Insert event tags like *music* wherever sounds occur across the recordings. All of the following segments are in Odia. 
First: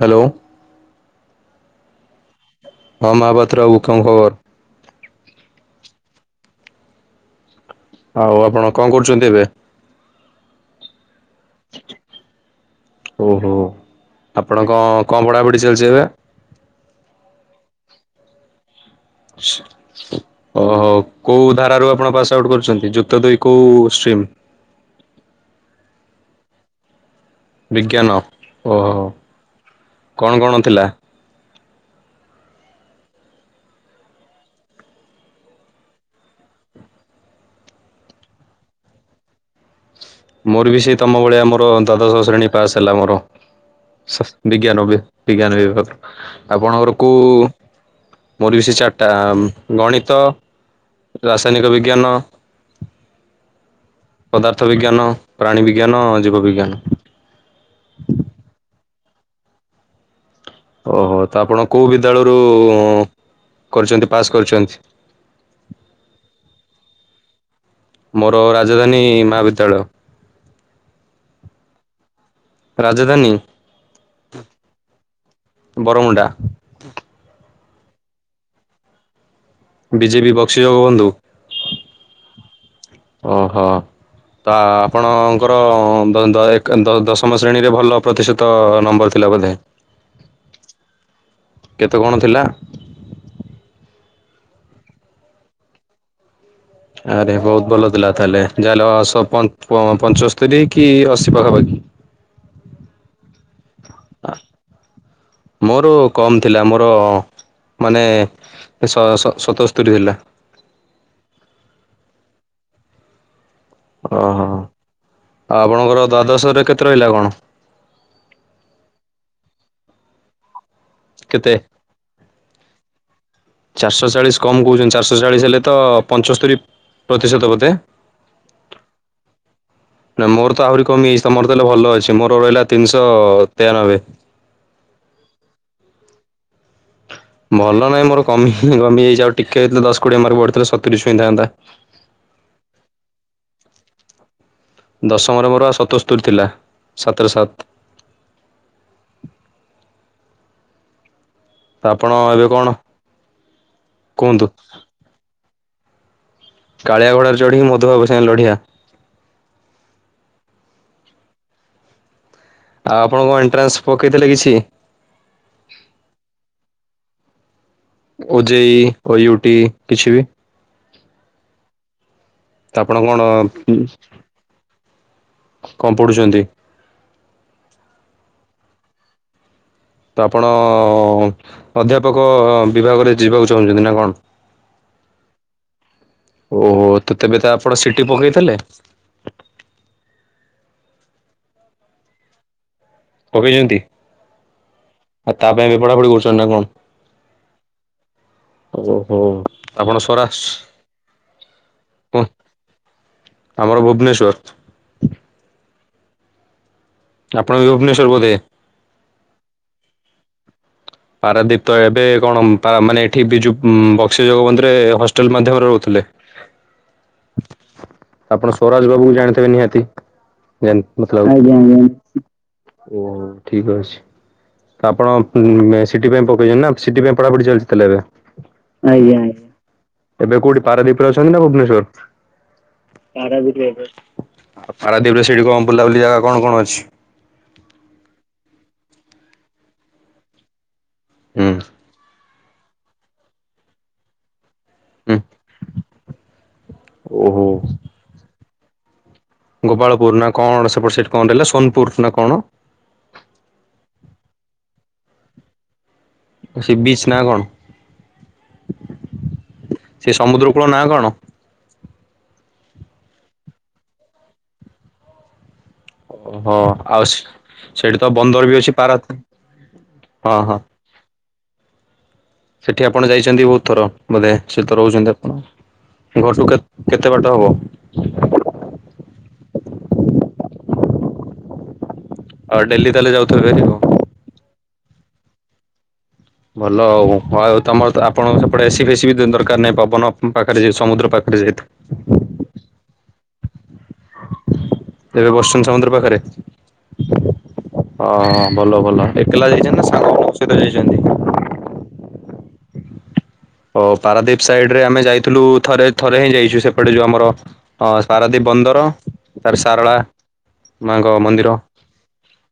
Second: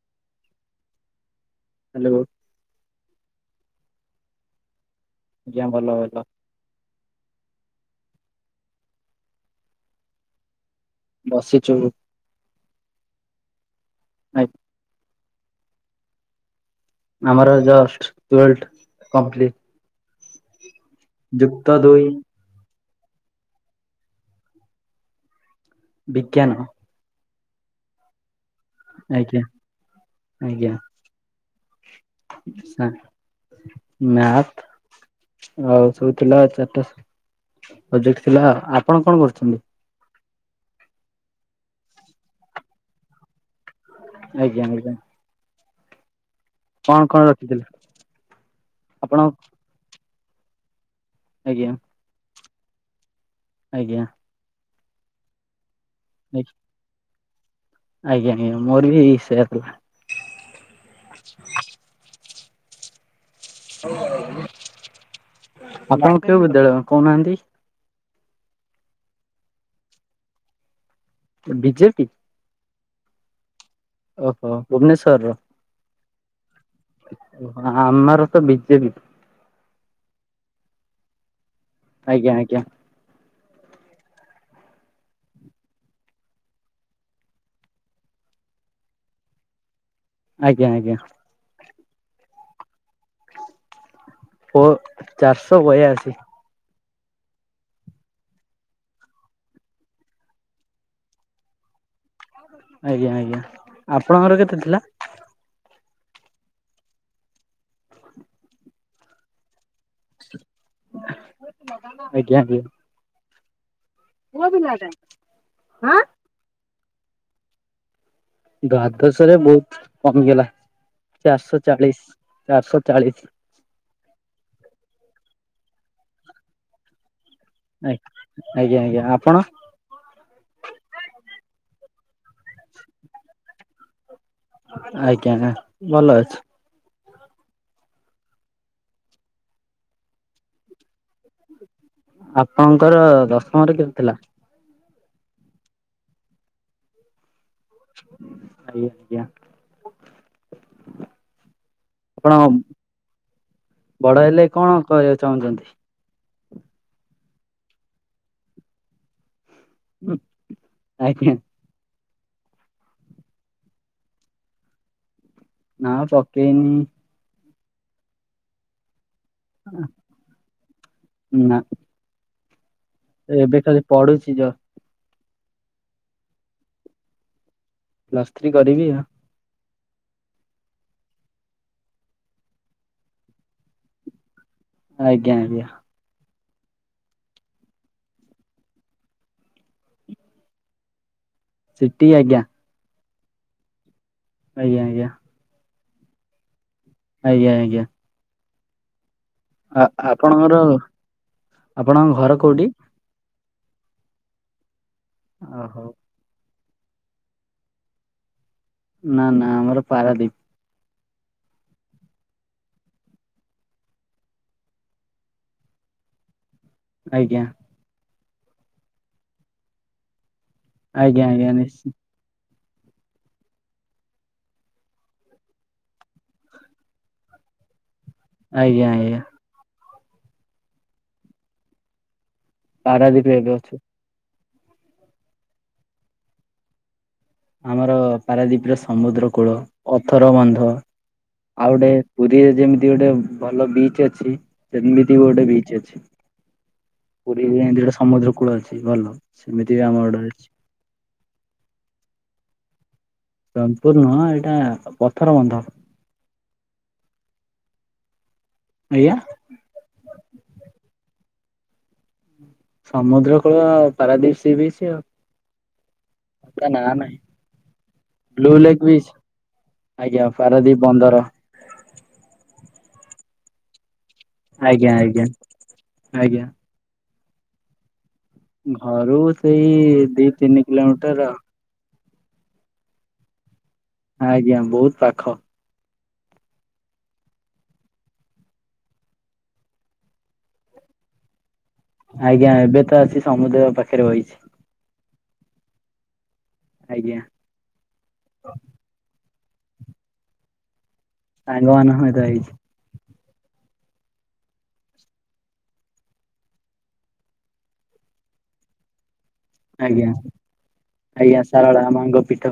ହ୍ୟାଲୋ। ହ୍ୟାଲୋ। ହଁ ମହାପାତ୍ର ବାବୁ କଣ ଖବର? ଆଜ୍ଞା ଭଲ ଅଛ। ଆଉ ଆପଣ କଣ କରୁଛନ୍ତି ଏବେ? ବସିଛୁ ଓହୋ ଆ- ଆପଣ କଣ କଣ ପଢାପଢି ଚାଲିଛି ଏବେ? ଆମର ଜଷ୍ଟ ଟ୍ୱଲଥ। ଓହୋ କୋଉ ଯୁକ୍ତ ଧାରାରୁ ଦୁଇ ଆପଣ ପାସ୍ ଆଉଟ୍ କରୁଛନ୍ତି ଯୁକ୍ତ ଦୁଇ। କଉ ଷ୍ଟ୍ରିମ୍? ବିଜ୍ଞାନ। ବିଜ୍ଞାନ। ଓହୋ ଆଜ୍ଞା କଣ କଣ ଆଜ୍ଞା। ଥିଲା? *unintelligible* ମ୍ୟାଥ ଆଉ ସବୁ ଥିଲା ଚାରିଟା ପ୍ରଜେକ୍ଟ ଥିଲା ଆପଣ କଣ କରୁଛନ୍ତି? ମୋର ବି ସେ ତମ ଭଳିଆ ମୋର ଦ୍ୱାଦଶହ ଶ୍ରେଣୀ ପାସ୍ ହେଲା ମୋର ଆଜ୍ଞା ବିଜ୍ଞା ନ ଆଜ୍ଞା ବେ। *unintelligible* ବିଜ୍ଞାନ ବିଭାଗ ଆପଣଙ୍କର କଣ କୋଉ କଣ ରଖିଥିଲେ ପରିବେଶି ଚାଟ ଟା। ଆପଣ ଗଣିତ, ଆଜ୍ଞା ରାସାୟନିକ ଆଜ୍ଞା ବିଜ୍ଞାନ। ଆଜ୍ଞା। ପଦାର୍ଥ ବିଜ୍ଞାନ, ପ୍ରାଣୀ ବିଜ୍ଞାନ, ଜୀବ ବିଜ୍ଞାନ। ଆଜ୍ଞା ଆଜ୍ଞା ମୋର ବି ସେଇଆ ଥିଲା। ଓହୋ ତ ଆପଣ କୋଉ ବିଦ୍ୟାଳୟରୁ କରିଛନ୍ତି ପାସ୍ କରିଛନ୍ତି? *inaudible* ଆପଣ କେଉଁ ବିଦ୍ୟାଳୟ କୋଉ ନାହାନ୍ତି? ମୋର ରାଜଧାନୀ ମହାବିଦ୍ୟାଳୟ। ବିଜେପି। ରାଜଧାନୀ। ଓହୋ ଭୁବନେଶ୍ୱର ର। ବରମୁଣ୍ଡା। ଆମର ତ ବିଜେପି। ବିଜେପି ବକ୍ସିୀ ଜଗବନ୍ଧୁ। ଆଜ୍ଞା ଆଜ୍ଞା। ଓହୋ। ତା ଆପଣଙ୍କର *unintelligible* ଦଶମ ଶ୍ରେଣୀରେ ଭଲ ପ୍ରତିଶତ ତ ନମ୍ବର ଥିଲା ବୋଧେ। ଆଜ୍ଞା ଆଜ୍ଞା। କେତେ କଣ ଥିଲା? ଓ ଚାରିଶହ ବୟାଅଶୀ। ଆରେ ବହୁତ ଭଲ ଥିଲା ତାହେଲେ ଯାହା ହେଲେ ନଅସ ପଞ୍ଚସ୍ତରୀ କି ଅଶୀ ପାଖାପାଖି ଆଜ୍ଞା ଆଜ୍ଞା ଆପଣଙ୍କର କେତେ ଥିଲା? ମୋର କମ ଥିଲା ମୋର ମାନେ ସ ସ ସତସ୍ତରୀ ଥିଲା। ଆଜ୍ଞା ବ। ଓହୋ ଆଉ ଆପଣଙ୍କର ଦ୍ୱାଦଶରରେ କେତେ ରହିଲା କଣ? ଦାଦଶ ରେ ବହୁତ କମିଗଲା କେତେ ଚାରିଶହ ଚାଳିଶ ଚାରିଶହ ଚାଳିଶ। ଚାରିଶହ ଚାଳିଶ କମ କହୁଛନ୍ତି ଚାରିଶହ ଚାଳିଶ ହେଲେ ତ ପଞ୍ଚସ୍ତରି ପ୍ରତିଶତ ବୋଧେ। ଆ-ଆଜ୍ଞା ଆଜ୍ଞା ଆପଣ? ନା ମୋର ତ ଆହୁରି କମିଯାଇଛି ତମର ତାହଲେ ଭଲ ଅଛି ମୋର ରହିଲା ତିନିଶ ତେୟାନବେ। ଆଜ୍ଞା ଭଲ ଅଛି। ଭଲ ନାଇଁ ମୋର କମି ଇଁ କମିଯାଇଛି ଆଉ ଟିକେ ଦ-ଦଶ କୋଡିଏ ମାର୍କ ବଢିଥିଲେ ସତୁରୀ ଛୁଇଁଥାନ୍ତା। ଆପଣଙ୍କର ଦଶମରେ କେତେ ଥିଲା? ଦଶମରେ ମୋର ସତସ୍ତୁରି ଥିଲା ସାତରେ ସାତ୍। ଆଜ୍ଞା ଆଜ୍ଞା। ଆପଣ ଆପଣ ଏବେ କଣ ବଡ କୁହନ୍ତୁ ହେଲେ କଣ କରିବାକୁ ଚାହୁଁଚନ୍ତି? କାଳିଆ ଘୋଡାରେ ଚଢିକି ମଧୁବାବୁ ସାଙ୍ଗେ ଲଢିଆ। ହୁଁ ଆଜ୍ଞା। ଆଉ ଆପଣ କଣ ଏଣ୍ଟ୍ରାନ୍ସ ପକେଇଥିଲେ କିଛି? ନା ପକେଇନି। ଓ ଜେ ଇ ଓ ୟୁ ଟି କିଛି ବି? ନା ତ ଆପଣ କଣ ଏବେ ଉ ଖାଲି ପଢୁଛି ଯ କଣ ପଢୁଚନ୍ତି? ପ୍ଲସ ଥ୍ରୀ କରିବି ଆଉ। ତ ଆପଣ ଅଁ ଅଧ୍ୟାପକ ବିଭାଗରେ ଯିବାକୁ ଚାହୁଁଚନ୍ତି ନା କଣ? ଆଜ୍ଞା ଆଜ୍ଞା। ଓହୋ ତ ତେବେ ତ ଆପଣ ସି ଟି ପକେଇଥିଲେ? ସି ଟି ଆଜ୍ଞା। ପକେଇଚନ୍ତି? ଆଜ୍ଞା ଆଜ୍ଞା। ଆଉ ତା ପାଇଁ ଏବେ ପଢା ପଢି କରୁଚନ୍ତି ନା କଣ? ଆଜ୍ଞା ଆଜ୍ଞା। ଓହୋ। ଆପଣ ଆ-ଆପଣଙ୍କର ସ୍ୱରାଷ୍ଟ୍ର ଆପଣଙ୍କ ଘର କୋଉଟି? ଆମର ଭୁବନେଶ୍ଵର। ଅ ହଉ। ଆପଣ ବି ଭୁବନେଶ୍ୱର ବୋଧେ। ନା ନା ଆମର ପାରାଦ୍ୱୀପ। ପାରାଦ୍ବୀପ ତ ଏବେ କଣ ଉଁ ପାରା ମାନେ ଏଠି ବିଜୁ ଉଁ ବକ୍ସି ଜଗବନ୍ଧୁରେ ହଷ୍ଟେଲ ମାଧ୍ୟମରେ ରହୁଥିଲେ? ଆଜ୍ଞା। ଆପଣ ସ୍ୱରାଜ୍ ବାବୁକୁ ଜାଣିଥିବେ ନିହାତି ଜାଣି ଆଜ୍ଞା ମତଲବ ଆଜ୍ଞା ନିଶ୍ଚ ଓହୋ ଠିକ୍ ଅଛି ତ ଆପଣ ଉଁ ମେସ୍ ସି ଟି ପାଇଁ ପକେଇଚନ୍ତି ନା ସି ଟି ପାଇଁ ପଢାପଢି ଚାଲିଚି ତାହାଲେ ଆଜ୍ଞା ଆଜ୍ଞା ଏବେ? ଏବେ କୋଉଠି ପାରାଦ୍ବୀପରେ ଅଛନ୍ତି ନା ଭୁବନେଶ୍ଵର? ପାରାଦୀପରେ ଏବେ ଅଛୁ। ଆଉ ପାରାଦ୍ୱୀପ୍ ରେ ସେଠି କଣ ବୁଲାବୁଲି ଜାଗା କଣ କଣ ଅଛି? ଆମର ପାରାଦ୍ୱୀପ୍ ର ସମୁଦ୍ର କୂଳ, ଅଥର ବନ୍ଧ, ହୁଁ ଆଉ ଗୋଟେ ପୁରୀରେ ଯେମିତି ଗୋଟେ ଭଲ ବିଚ୍ ଅଛି। ସେମିତି ବି ହୁଁ ଗୋଟେ ବିଚ୍ ଅଛି ଓହୋ। ପୁରୀରେ ଯେମତି ଗୋଟେ ସମୁଦ୍ର କୂଳ ଅଛି ଭଲ। ସେମିତି ବି ଆମର ଗୋପାଳପୁର ଗୋଟେ ନା ଅଛି। କଣ ସେପଟ ସାଇଟ୍ କଣ ରହିଲା ସୋନପୁର ନା କଣ? ସୋନପୁର ନୁହଁ ଏଇଟା ପଥର ବନ୍ଧ। ସେ ବିଚ୍ ନାଁ କଣ? ଆଜ୍ଞା? ସେ ସମୁଦ୍ର କୂଳ ନାଁ କଣ? ସମୁଦ୍ର କୂଳ ପାରାଦ୍ୱୀପ୍ ସି ବିଚ୍ ଆଉ। ଓହୋ ତା ନାଁ ଆଉ ନାହିଁ ସେଇଠି ତ ବନ୍ଦର ବ୍ଲୁ ବି ଅଛି ଲେକ୍ ବିଚ୍ ପାରାଦ୍ଵୀପ। ଆଜ୍ଞା ପାରାଦ୍ଵୀପ ବନ୍ଦର। ସେଠି ଆପଣ ଯାଇଛନ୍ତି ବହୁତ୍ ଥର ବୋଧେ ସେଠି ତ ଆଜ୍ଞା ରହୁଛନ୍ତି ଆଜ୍ଞା ଆପଣ। ଆଜ୍ଞା। ଘରଠୁ କେତ୍ କେତେ ବାଟ ହବ? ଘରୁ ସେଇ ଦି ତିନି କିଲୋମିଟର ଆଉ। ଅ ଡେଲି ତାହେଲେ ଯାଉଥିବେ ବେରିକୁ। ଆଜ୍ଞା ବହୁତ୍ ପାଖ। ଭଲ ଆଉ ଆଉ ତମର ତ ଆପଣଙ୍କ ସେପଟେ ଏସି ଫେସି ବି ଦି ଦରକାର ନାହିଁ ପବନ ପାଖରେ ଯେ ସମୁଦ୍ର ପାଖ୍ ଡି ଯେହେତୁ ଆଜ୍ଞା ଏବେ ତ ଆସି ସମୁଦ୍ର ପାଖେରେ ବଇଚି। ଏବେ ବସିଛନ୍ତି ସମୁଦ୍ର ପାଖରେ ଆଜ୍ଞା ଅଁ ଭଲ ଭଲ। ଏକେଲା ଯାଇଚନ୍ତି ନା ସାଙ୍ଗମାନଙ୍କ ସହିତ ଯାଇଚନ୍ତି? ସାଙ୍ଗମାନଙ୍କ ସହିତ ଆଇଛି। ଓ ପାରାଦ୍ଵୀପ ସାଇଡ୍ ରେ ଆମେ ଯାଇଥିଲୁ ଥରେ ଥରେ ହିଁ ଯାଇଛୁ ସେପଟେ ଯୋଉ ଆମର ହଁ ପାରାଦ୍ୱୀପ୍ ବନ୍ଦର ତାରେ ସାରଳା ଆଜ୍ଞା ମାଆଙ୍କ ଆଜ୍ଞା ମନ୍ଦିର। ଶାରଳା ମାଙ୍କ ପୀଠ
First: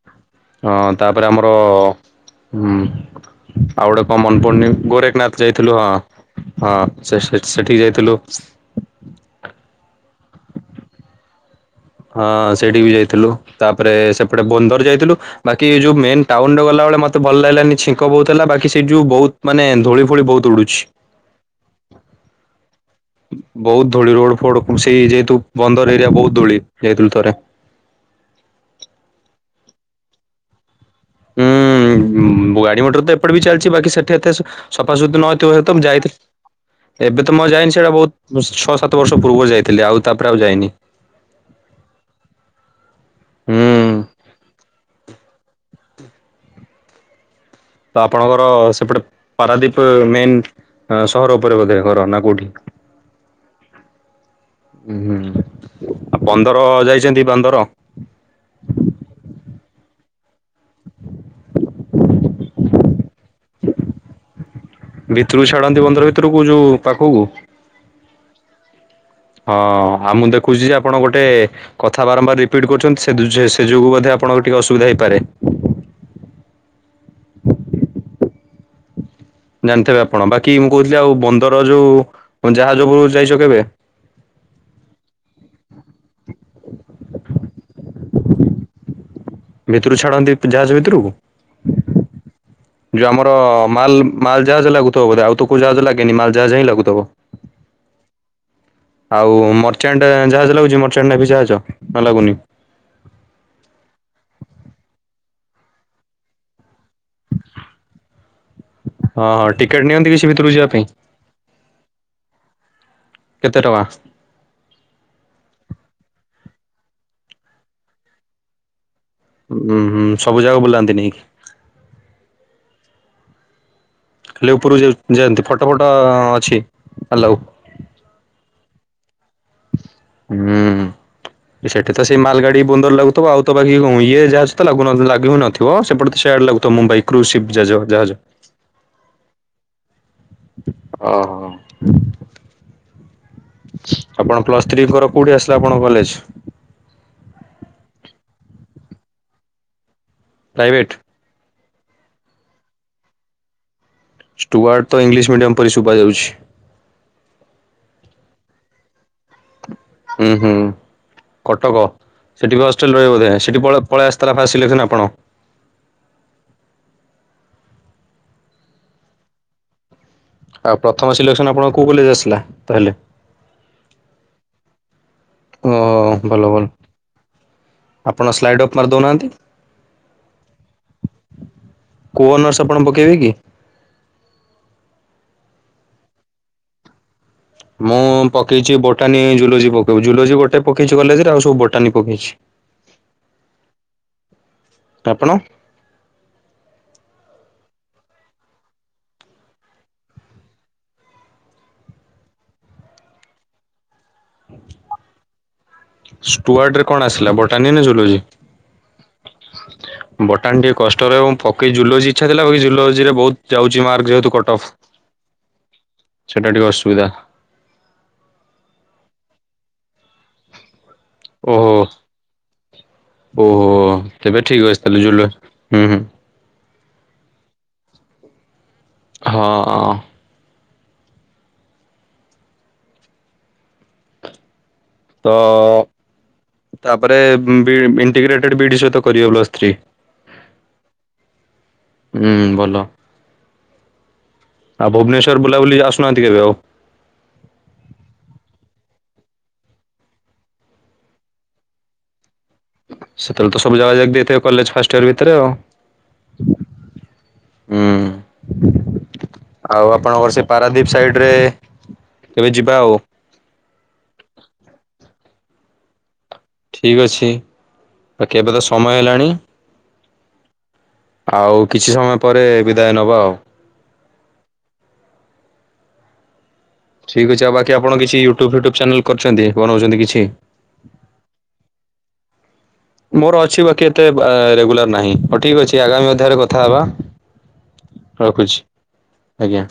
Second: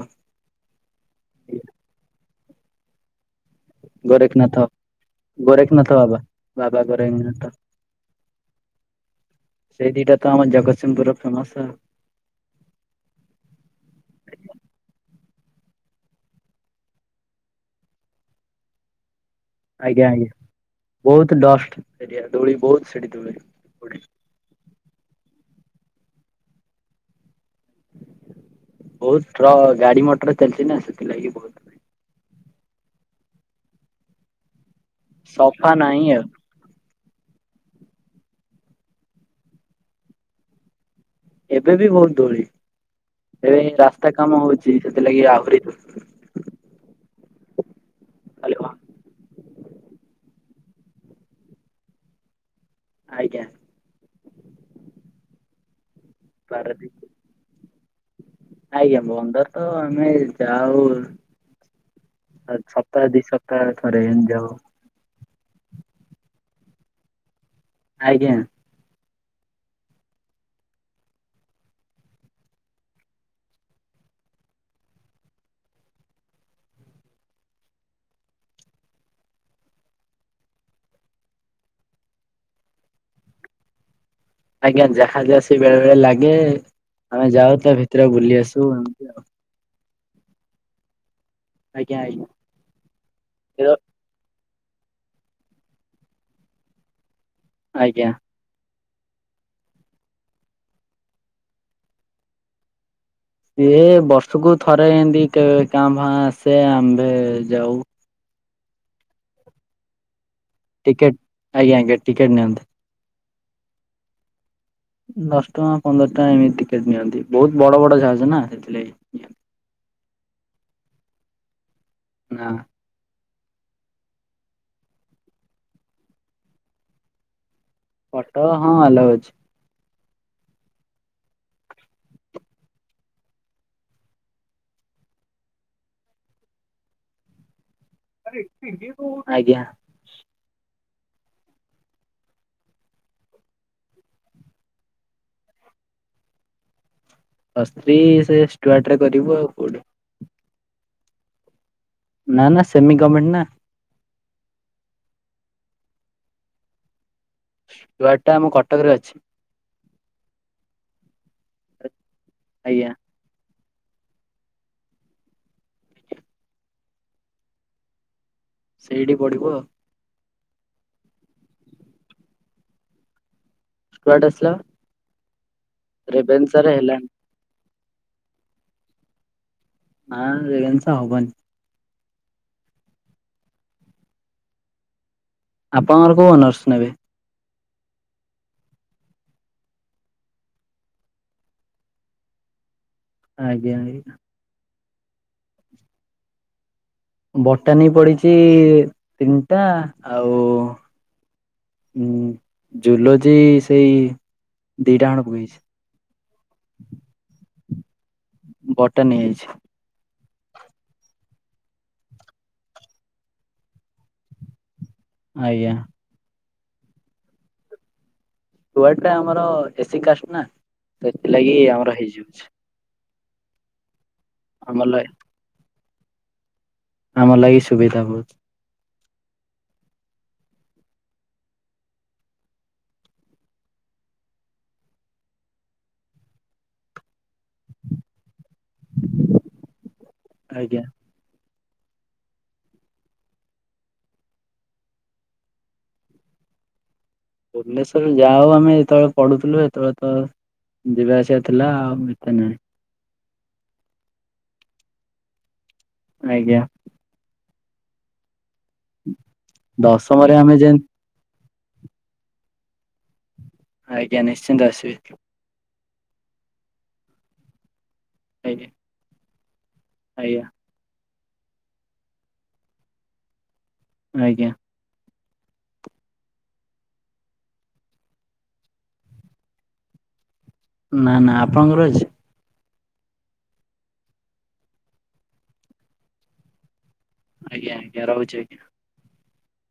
ହଁ ତାପରେ ଆମର ଉଁ। ଆଉ ଗୋଟେ କଣ ଗୋରେଖନାଥ ମନପଡୁନି ଗୋରେଖନାଥ ଯାଇଥିଲୁ ହଁ ଗୋରେଖନାଥ ବାବା ହଁ ବାବା ସେ ଗୋରେଖନାଥ *unintelligible* ଏଠିକି ଯାଇଥିଲୁ। ସେଇ ଦିଇଟା ତ ଆମ ଜଗତସିଂହପୁରର ଫେମସ ଆଉ। ହଁ ସେଇଠି ବି ଯାଇଥିଲୁ। ତାପରେ ସେପଟେ ବନ୍ଦର ଯାଇଥିଲୁ। ବାକି ଏ ଯୋଉ ମେନ୍ ଟାଉନ୍ ରେ ଗଲାବେଳେ ମତେ ଭଲ ଲାଗିଲାନି ଛିଙ୍କ ବହୁତ୍ ହେଲା ବାକି ସେଇଠ୍ ଯୋଉ ବହୁତ୍ ମାନେ ଧୂଳି ଫୂଳି ବହୁତ୍ ଉଡୁଛି। ବହୁତ୍ ଡଷ୍ଟ୍ ଏରିଆ ଧୂଳି ବହୁତ ସେଠି ଧୂଳି। ବହୁତ୍ ଧୂଳି ରୋଡ ଫୋଡ ସେଇ ଯେହେତୁ ବନ୍ଦର ଏରିଆ ବହୁତ୍ ଧୂଳି ଯାଇଥିଲୁ ଥରେ। ବହୁତ୍ ଟ୍ରକ୍ ଗାଡି ମଟର ଚାଲିଛି ନା ସେଥିଲାଗି ବହୁତ ହୁଁ ଗାଡି ମଟର ତ ଏପଟ ବି ଚାଲିଛି ବାକି ସେଠି ଏତେ ସୁ ସଫାସୁତୁ ନ ହେଇଥିବ ସଫା ତ ମୁଁ ନାହିଁ ଯାଇଥି ଆଉ ଏବେ ତ ମୁଁ ଆଉ ଯାଇନି ସେଇଟା ବହୁତ୍ ଛଅ ସାତ ବର୍ଷ ପୂର୍ବରୁ ଯାଇଥିଲି ଆଉ ତାପରେ ଆଉ ଯାଇନି। ଏବେ ବି ବହୁତ୍ ଧୂଳି। ଏବେ ଏଇ ହୁଁ ରାସ୍ତା କାମ ହଉଛି ସେଥିଲାଗି ଆହୁରି ଧୂ ତ ଆପଣଙ୍କର ଖାଲି ସେପଟେ ପାରାଦ୍ଵୀପ ମେନ୍ ଆଁ ସହର ଉପରେ ବୋଧେ ଘର ନା କୋଉଠି? ଆଜ୍ଞା। ଉଁ ହୁଁ ଆ ପନ୍ଦର ପାରାଦ୍ୱୀପ ଯାଇଛନ୍ତି ବାନ୍ଦର? ଆଜ୍ଞା ବନ୍ଦର ତ ଆମେ ଯାଉ। ଆଁ ସପ୍ତାହ ଦି ସପ୍ତାହ ଥରେ ଏମତି ଯାଉ। ଭିତୁରୁକୁ ଛାଡ଼ନ୍ତି ବନ୍ଦର ଭିତୁରୁକୁ ଯୋଉ ପାଖୁୁକୁ? ଆଜ୍ଞା। ହଁ ଆଉ ମୁଁ ଦେଖୁଛି ଯେ ଆପଣ ଗୋଟେ କଥା ବାରମ୍ବାର ରିପିଟ୍ କରୁଛନ୍ତି ସେଦ୍ ଯେ ସେ ଯୋଗୁଁ ବୋଧେ ଆପଣଙ୍କ ଟିକେ ଅସୁବିଧା ହେଇପାରେ। ଜାଣିଥିବେ ଆପଣ ବାକି ମୁଁ କହୁଥିଲି ଆଉ ବନ୍ଦର ଯୋଉ ଜାହାଜ ଉପୁରୁକୁ ଯାଇଛ କେବେ? ଆଜ୍ଞା ଜାହାଜ ଆସି ବେଳେ ବେଳେ ଲାଗେ ଆମେ ଯାଉ ତା ଭିତରେ ବୁଲି ଆସୁ ଏମତି ଆଉ। ଭିତୁରୁକୁ ଛାଡ଼ନ୍ତି ଜାହାଜ ଭିତୁରୁକୁ? ଆଜ୍ଞା ଆଜ୍ଞା ଯୋଉ ଆମର ମାଲ୍ ମାଲ୍ ଜାହାଜ ଲାଗୁଥିବ ବୋଧେ ଆଉ ତ କୋଉ ଜାହାଜ ଲାଗେନି ମାଲ୍ ଜାହାଜ ହିଁ ଲାଗୁଥବ। ଆଜ୍ଞା। ଆଉ ମର୍ଚାଣ୍ଟ୍ ଜାହାଜ ଲାଗୁଛି ମର୍ଚାଣ୍ଟ୍ ନ୍ୟାଭି ଜାହାଜ ନା ଲାଗୁନି? ଇଏ ବର୍ଷୁକୁ ଥରେ ଏମତି କେ କାଁ ଭାଁ ଆସେ ଆମ୍ଭେ ଯାଉ। ହଁ ହଁ ଟିକେଟ୍ ନିଅନ୍ତି କିଛି ଭିତରୁ ଯିଆ ଟିକେଟ୍, ଆଜ୍ଞା ଆଜ୍ଞା ଟିକେଟ ନିଅନ୍ତ କେତେ ଟଙ୍କା? ଦଶ ଟଙ୍କା ପନ୍ଦର ଟଙ୍କା ଏମିତି ଟିକେଟ୍ ନିଅନ୍ତି ବହୁତ ବଡ ବଡ ଜାହାଜ ନା ସେଥିଲାଗି ଉୁଁ ହୁଁ ସବୁ ଯାକ ବୁଲାନ୍ତି ନେଇକି ନା ନା ଖାଲି ଉପର ଯ ଯାନ୍ତୁ ଫଟୋ ଫଟ ଅଛି ହାଲଉ ଫଟ ହଁ ଆଲାଉ ଅଛି ହୁଁ ସେଠି ତ ସେଇ ମାଲ ଗାଡି ବନ୍ଦର ଲାଗୁଥିବ ଆଉ ତ ବାକି ଇଉଁ ଇଏ ଯାହା ଅଛି ଲାଗୁ ନ ଲାଗି ବି ନଥିବ ସେପଟ ତ ସେଆଡ ଲାଗୁ ତ ମୁମ୍ବାଇ କ୍ରୁସିଭ୍ *unintelligible* ଜାହାଜ ଆରେ *unintelligible* ଆଜ୍ଞା ଅହ ଆପଣ ପ୍ଲସଥ୍ରୀଙ୍କର କୋଉଠି ଆସିଲା ଆପଣଙ୍କ କଲେଜ? ପ୍ଲସ ଥ୍ରି ଷ୍ଟୁଆଟ ରେ କରିବୁ ଆଉ କୋଉଠି ପ୍ରାଇଭେଟ୍ ନା ନା ସେମି ଗମେଣ୍ଟ ନା ଷ୍ଟୁୱାର୍ଡ଼ ତ ଇଂଲିଶ ମିଡ଼ିୟମ୍ ପରି ଶୁଭାଯାଉଛି ଷ୍ଟୁଆର୍ଟ ଆମ କଟକରେ ଅଛି ହୁଁ ହୁଁ କଟକ ସେଠି ବି ଆଜ୍ଞା ହଷ୍ଟେଲ ରହିବ ବୋଧେ ସେଠି ପଳ ପଳା ଆସଥେଲା ଫାଷ୍ଟ ସିଲେକ୍ସନ୍ ଆପଣ ସେଇଡି ପଢ଼ିବୁ ଆଉ ଆଉ ପ୍ରଥମ ସିଲେକ୍ସନ ଆପଣଙ୍କ କୋଉ କଲେଜ ଆସିଲା ତାହେଲେ ଷ୍ଟୁଆଟ ଆସଲା ଓଓ ଭଲ ଭଲ ହେଲାନି ଆପଣ ସ୍ଲାଇଡ ଅଫ୍ ମାରଦଉନାହାନ୍ତି ଆଁ ଏଇନେ ତ ହବନି କୋ ଅନର୍ସ ଆପଣ ପକେଇବେ କି? ଆପଣଙ୍କର କୋଉ ଅନର୍ସ ନେବେ? ମୁଁ ପକେଇଛି ବୋଟାନୀ ଜୁଲୋଜି ପକଉଚ ଜୁଲୋଜି ଗୋଟେ ପକେଇଛି କଲେଜ ରେ ଆଉ ସବୁ ବୋଟାନୀ ପକେଇଛି ଆଜ୍ଞା *unintelligible* ତ ଆପନ ବଟାନୀ ପଡିଛି ତିନିଟା ଆଉ ହୁଁ ଜୁଲୋଜି ସେଇ ଦିଟା ହଣ ପକେଇଛି ଷ୍ଟୁଆର୍ଟ ରେ କଣ ଆସିଲା ବଟାନି ନା ଜୁଲୋଜି? ବଟାନୀ ଆଇଚି ବଟାନ ଟିକେ କଷ୍ଟରେ ଏବଂ ପକେଇ ଜୁଲୋଜି ଇଛାଥିଲା ବାକି ଜୁଲୋଜି ରେ ବହୁତ ଯାଉଛି ମାର୍କ ଯେହେତୁ କଟ ଅଫ୍ ଆଇଜ୍ଞା ସେଟା ଟିକେ ଅସୁବିଧା ଷ୍ଟୁଆଟ ଟା ଆମର ଏସି କାଷ୍ଟ ନା ତ ଏଥିଲାଗି ଓହୋ ଆମର ହେଇଯିଉଛି। ଓହୋ ତେବେ ଠିକ୍ ଆମ ଅଛି ଲା ତାହେଲେ ଜୁଲୋ ହୁଁ ହୁଁ ଆମର ଲାଗି ସୁବିଧା ବହୁତ ହଁଁ ଅ ତ ଅ ତାପରେ ଉଁ ବି ଇଣ୍ଟିଗ୍ରେଟେଡ ବିଇଡି ସହିତ କରିବେ ପ୍ଲସଥ୍ରୀ। ଆଜ୍ଞା ହୁଁ ଭଲ। ଆଉ ଭୁବନେଶ୍ୱର ବୁଲାବୁଲି ଆସୁନାହାନ୍ତି କେବେ ଆଉ? ଭୁବନେଶ୍ବର ଯାଉ ଆମେ ଯେତେବେଳେ ପଢୁଥିଲୁ ସେତେବେଳେ ତ ଯିବା ଆସିଆ ଥିଲା ଆଉ ଏତେ ନାହିଁ। ସେତବେଳେ ତ ସବୁ ଜାଗା ଯାଇକି ବିଏଥିବ କଲେଜ ଫାଷ୍ଟ ଇୟର ଭିତରେ ଆଉ। ଆଜ୍ଞା। ହୁଁ ଆଉ ଦଶମରେ ଆପଣଙ୍କର ସେଇ ଆମେ ଯେ ପାରାଦ୍ଵୀପ ସାଇଡ ରେ କେବେ ଯିବା ଆଉ। ଆଜ୍ଞା ନିଶ୍ଚିନ୍ତ ଆସିବେ। ଠିକ୍ ଅଛି ବାକି ଏବେ ତ ଆଜ୍ଞା ସମୟ ହେଲାଣି। ଆଜ୍ଞା। ଆଉ କିଛି ସମୟ ପରେ ବିଦାୟ ନବ ଆଉ। ଆଜ୍ଞା। ଠିକ୍ ଅଛି ଆଉ ବାକି ଆପଣ କିଛି ୟୁଟ୍ୟୁବ ଫୁଟ୍ୟୁବ ଚ୍ୟାନେଲ କରିଚନ୍ତି ବନଉଚନ୍ତି କିଛି? ନା ନା ଆପଣଙ୍କର ଅଛି? ମୋର ଅଛି ବାକି ଏତେ ଅ ରେଗୁଲାର ନାହିଁ ହଉ ଠିକ୍ ଅଛି ଆଗାମୀ ଅଧ୍ୟାୟ ରେ କଥା ହବା। ଆଜ୍ଞା ଆଜ୍ଞା ରହୁଚି ଆଜ୍ଞା। ଆଜ୍ଞା।